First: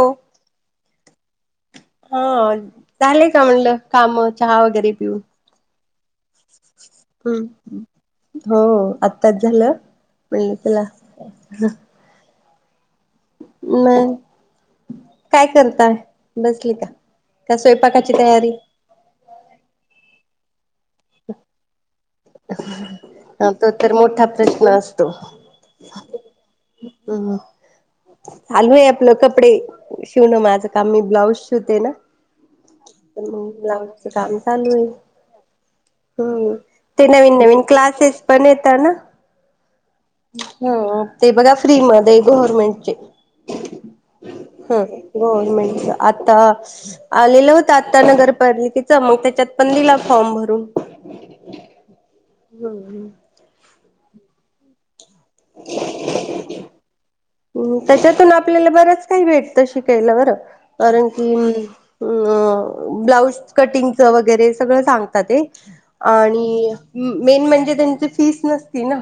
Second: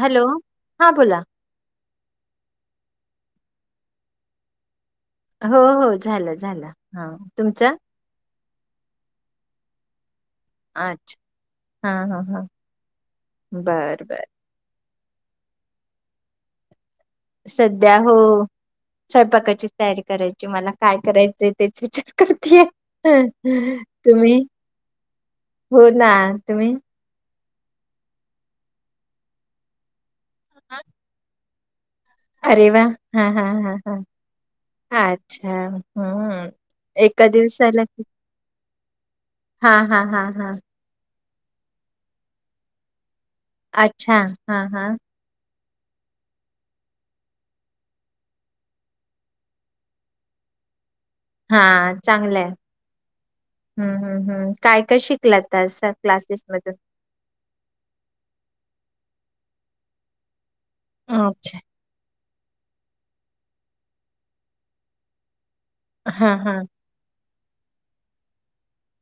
Hello हा बोला. हा झालेय का म्हणलं काम चहा वगैरे. पिऊन हो हो झालं झालं हा हम्म तुमच. हो आत्ताच झालं. मिेळतला. अच्छा हा हा हा बर बर. काय करताय बसली का. का सध्या स्वयंपाकाची हो तयारी स्वयंपाकाचीच तयारी करायची. तुम्हाला. काय करायचंय तेच विचार. करती हा तो तर मोठा तुम्ही प्रश्न असतो हो ना तुम्ही. ह चालू आहे आपलं कपडे. ठेवनं माझं काम मी ब्लाऊज. शिवते ना. अरे वा हा हा हा हा लाउच काम चालू आहेईल हम्म ते एका नवीन नवीन दिवसाला क्लासेस पण येत ना. हा हा हा हा ह ते बघा फ्री मध्ये गव्हर्मेंटचे अच्छा हा ह हा गव्हर्मेंटच आता आलेलं होत आता नगरपली तिच मग त्याच्यात पण दिला फॉर्म भरून हा चांगलं हम्म म काय काय शिक शलाता क्लासेस मधून ह त्याच्यातून आपल्याला बरंच काही भेटत शिकायला बरं कारण की अच्छा अ ब्लाउज कटिंगचं वगैरे सगळं सांगतात ते हा हा आणि मेन म्हणजे त्यांची फीस नसती ना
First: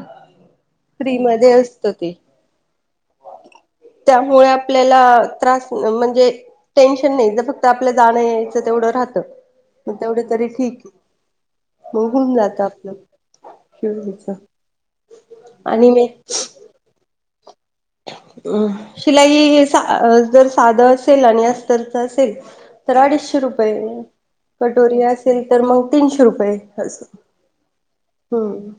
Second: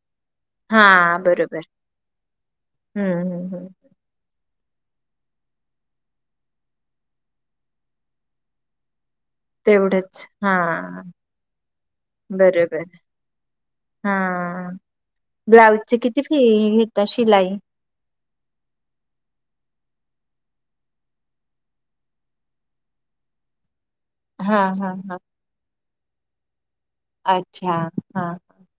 फ्री हां, म बरोबर. असत ते हं, हं, हं. त्यामुळे- आपल्याला त्रास म्हणजे टेन्शन नाही ज फक्त आपल्या जाणं यायचं तेवढं राहतं. मग तेवढंच तेवढं तरी हा ठीक मग होऊन जातं बरोबर आपलं हा शिवच आणि ब्लाउजचे मी किती फी घता शिलाई- अम शिलाई सा र साधं असेल आणि अस्तरच असेल तर अडीचशे रुपये. हां, हां, कटोरी हां. असेल तर मग- तीनशे रुपये. अस अच्छा. हां, हम्म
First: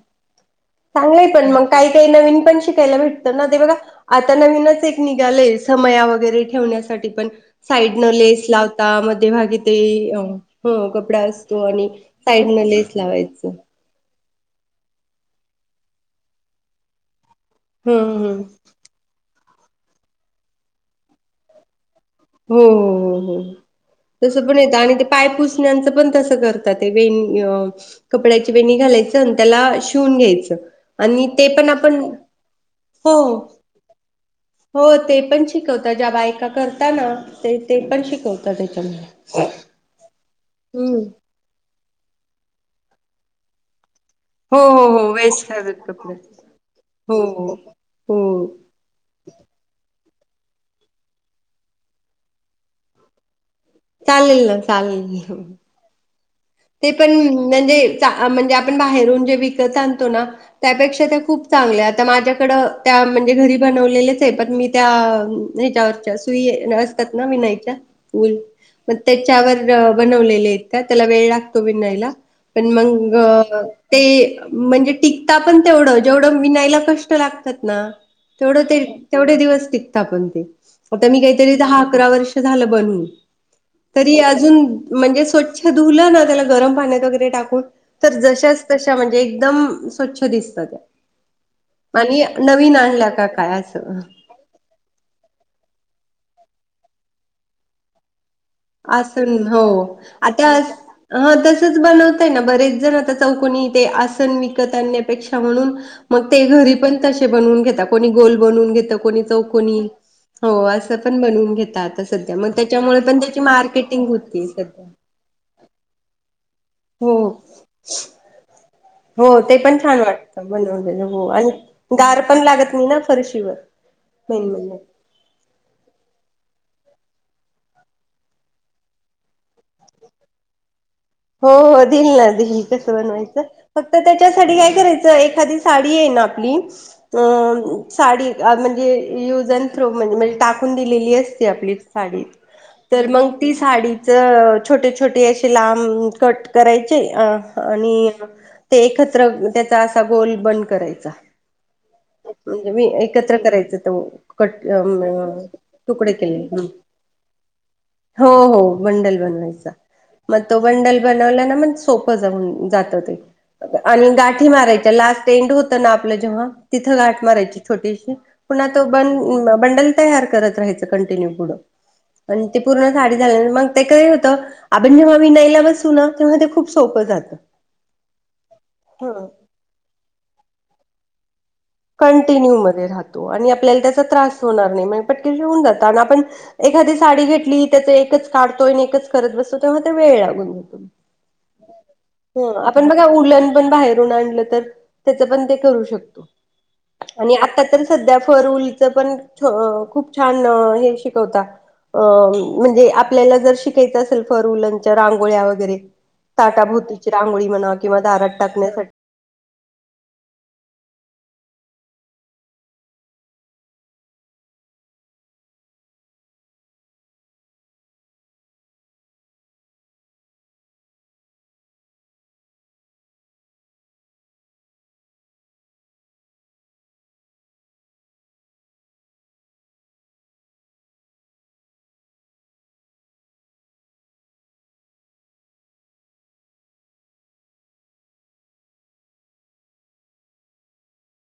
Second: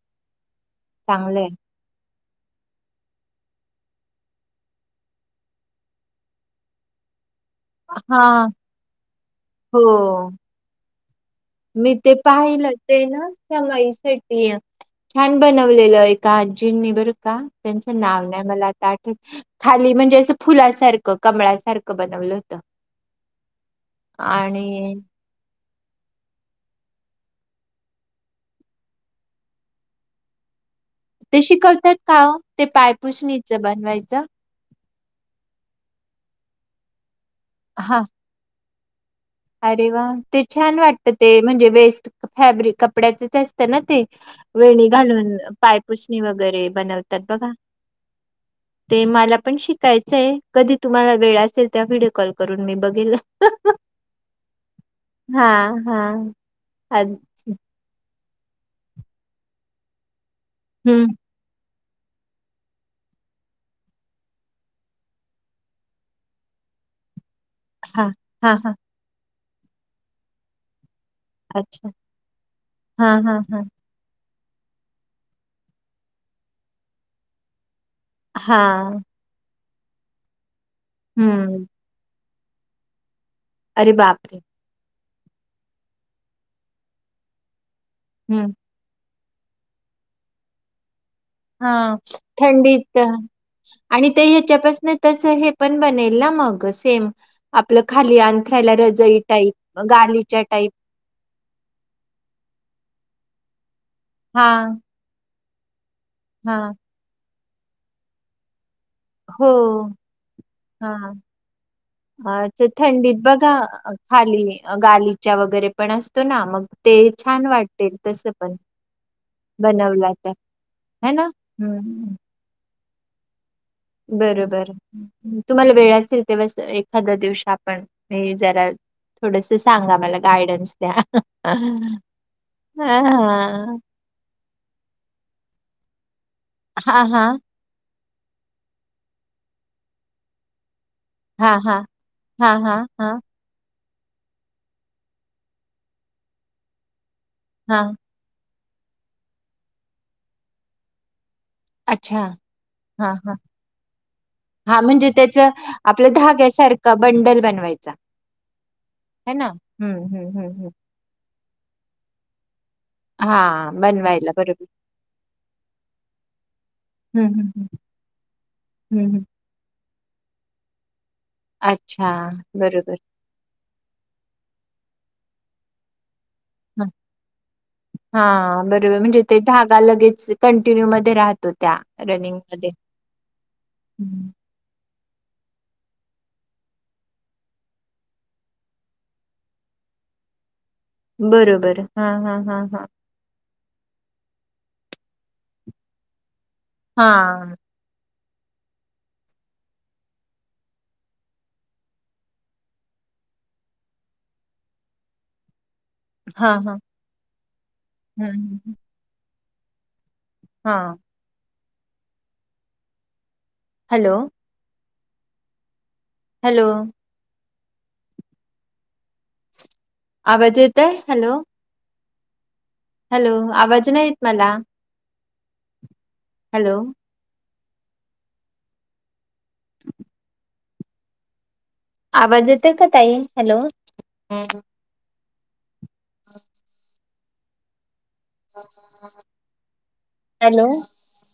चांगलंय चांगलं आहे. पण मग काही काही नवीन- पण शिकायला भेटत ना ते बघा- आता नवीनच एक निघाले समया वगैरे ठेवण्यासाठी पण - साईड न लेस हां, लावता मध्ये भाग ते हो. हम्म- पडास- मी ते पाहिलं ते ना समईसेठ- छान बनवलेलंय एका आजजींनी बरं का. त्यांचं हम्म नाव हम्म नाही मला आता आठवत. खाली म्हणजे असं फुलासारखं कमळासारखं- बनवलं होतं हो हो हो हो तस पण येत आणि ते पायपूस- ण्याच पण तस करतात वे कपड्याची वेणी घालायचं आणि त्याला शिवून घ्यायचं. आणि ते पण शिकवतात आपण का ओ? ते हो पायपुसणीचं बनवायचं? हो ते पण शिकवता ज्या बायका- तर. त्याना- ते ते हां. पण शिकवतात ते- [unintelligible] अरे वा ते छान वाटत ते म्हणजे बेस्ट- फॅब्रिक कपड्याचच असतं ना ते- हो हो वेणी हो घालून वेस्ट घालत कपडे पायपुसणी वगैरे हो बनवतात बघा हो हो ते मला पण शिकाय- कधी तुम्हाला वेळ असेल त्या व्हिडिओ कॉल करून मी बघेल. चाललेल ना चाललेल. हां हां. ते पण अच्छा म्हणजे चा- म्हणजे आपण बाहेरून जे विकत आणतो ना- त्यापेक्षा हं. त्या खूप चांगल्यात. माझ्याकड त्या म्हणजे घरी बनवलेलेचे पण मी त्या ह्याच्यावरच्या सुई असतात ना विनाय- हां, हां, हां. मग तेच- वर बनवलेलेत का त्याला वेळ लाग- अच्छा. विणायला पण मग हां, हां, हां. ते म्हणजे टिकता पण तेवढं जेवढं विनायला कष्ट लागतात ना तेवढ ते हां. तेवढे दिवस टी कता पण ते. आता मी काहीतरी हं. दहा अकरा वर्ष झालं बनवून. अरे तरी बापरे! अजून म्हणजे स्वच्छ धुलं ना त्याला गरम पाण्यात वगरे टाकून तर हं. जशाच तशा म्हणजे एक दम स्वच्छ दिसत त्या. हा आणि नवीन थंडीत आणला का काय असं आणि ते ह्याच्यापासन तस हे पण बनेल ना मग. सेम आपल खाली आली आसन हो आता टाईप ह तसच बनवतय ना बरेच जण आता चौकोनी ते आसन हा विकत आणण्यापेक्षा म्हणून मग ते हा घरी पण तश बनवून घेता कोणी गोल बनवून घेत कोणी हो चौकोनी हो हा असं पण बनवून घेता आता सध्या मग त्याच्यामुळे पण ते ह खाली गालीच्या वगैरे पण असतो ना मग ते हो छान वाटते तस पण. हो ते पण छान बनवला तर वाटत बनवलेल है ना हो आणि हम्म गार पण लागत नाही ना. फरशीवर. मेन बरोबर म्हणजे तुम्हाला वेळ असेल तेव्हाच एक खाद्या दिवशी आपण हे जरा थोडस सांगा मला गायडन्स द्या. हो हो दिल ना दिल हा कस बनवायचं फक्त त्याच्यासाठी काय करायचं एखादी साडी आहे ना आप ली हा अ हा साडी अ म्हणजे युज अँड थ्रो म्हण म्हणजे टाकून दिलेली असते हा आपली हा साडी हां, हां, तर हां, मग ती साडी त छोटे छोटे असे लांब कट करायचे अ हां. आणि ते एकत्र त्याचा असा गोल बन करायचा. अच्छा. म्हणजे मी हां, हां. एकत्र करायच तो कट अ हां, म्हणजे आ त्याचं आपलं तुकडे केले धाग्यासारखा बंडल बनवायचा, हो हो बंडल है ना? बनवायचा हं, हं, मग हं, तो हं. बंडल नन्यालमन सोपे जामल जात ते हां, आणि बनवायला गाठी बरोबर. मारायच्या लास्ट एंड होत ना आपलं जेव्हा तिथं गाठ हं, हं, मारायची हं. छोटीशी पुन्हा त ब हं, हं. बंडल तयार करत रायचं. कंटिन्यू पुढ अच्छा, पूर्ण बरोबर. साडी झाल्यानंतर मग ते काय होतं अ आपण जेव्हा विनायला बसतो तुना हा बरोबर हा म्हणजे ते धागा लगेच मध्ये राहत कंटिन्यू मध्ये राहतो आणि आपल्याला त्या हं. त्रास होणार नाही पटकन ते होऊन जात आपण एखादी साडी घेतली त्याच एकच काढतो आणि एकच करत बसतो तेव्हा ते वेळ लागतो. बरोबर हा हा हा हा. आपण बघा उलन पण बाहेरून आणलं तर त्याच पण ते करू शकतो. आणि हां, आता तर सध्या फरउलचं पण खूप छान हे शिकवता अ म्हणजे आपल्याला जर शिकायचं असेल फरउलांच्या रांगोळ्या वगैरे हां, हां. ताटाभोतीची रांगोळी म्हणा किंवा हं, दारात हं, हं. टाकण्यासाठी. हा. हॅलो. हॅलो. आवाज येत आहे हॅलो? हॅलो आवाज नाही येत मला. हॅलो [inaudible] आवाज येत का ताई हॅलो हॅलो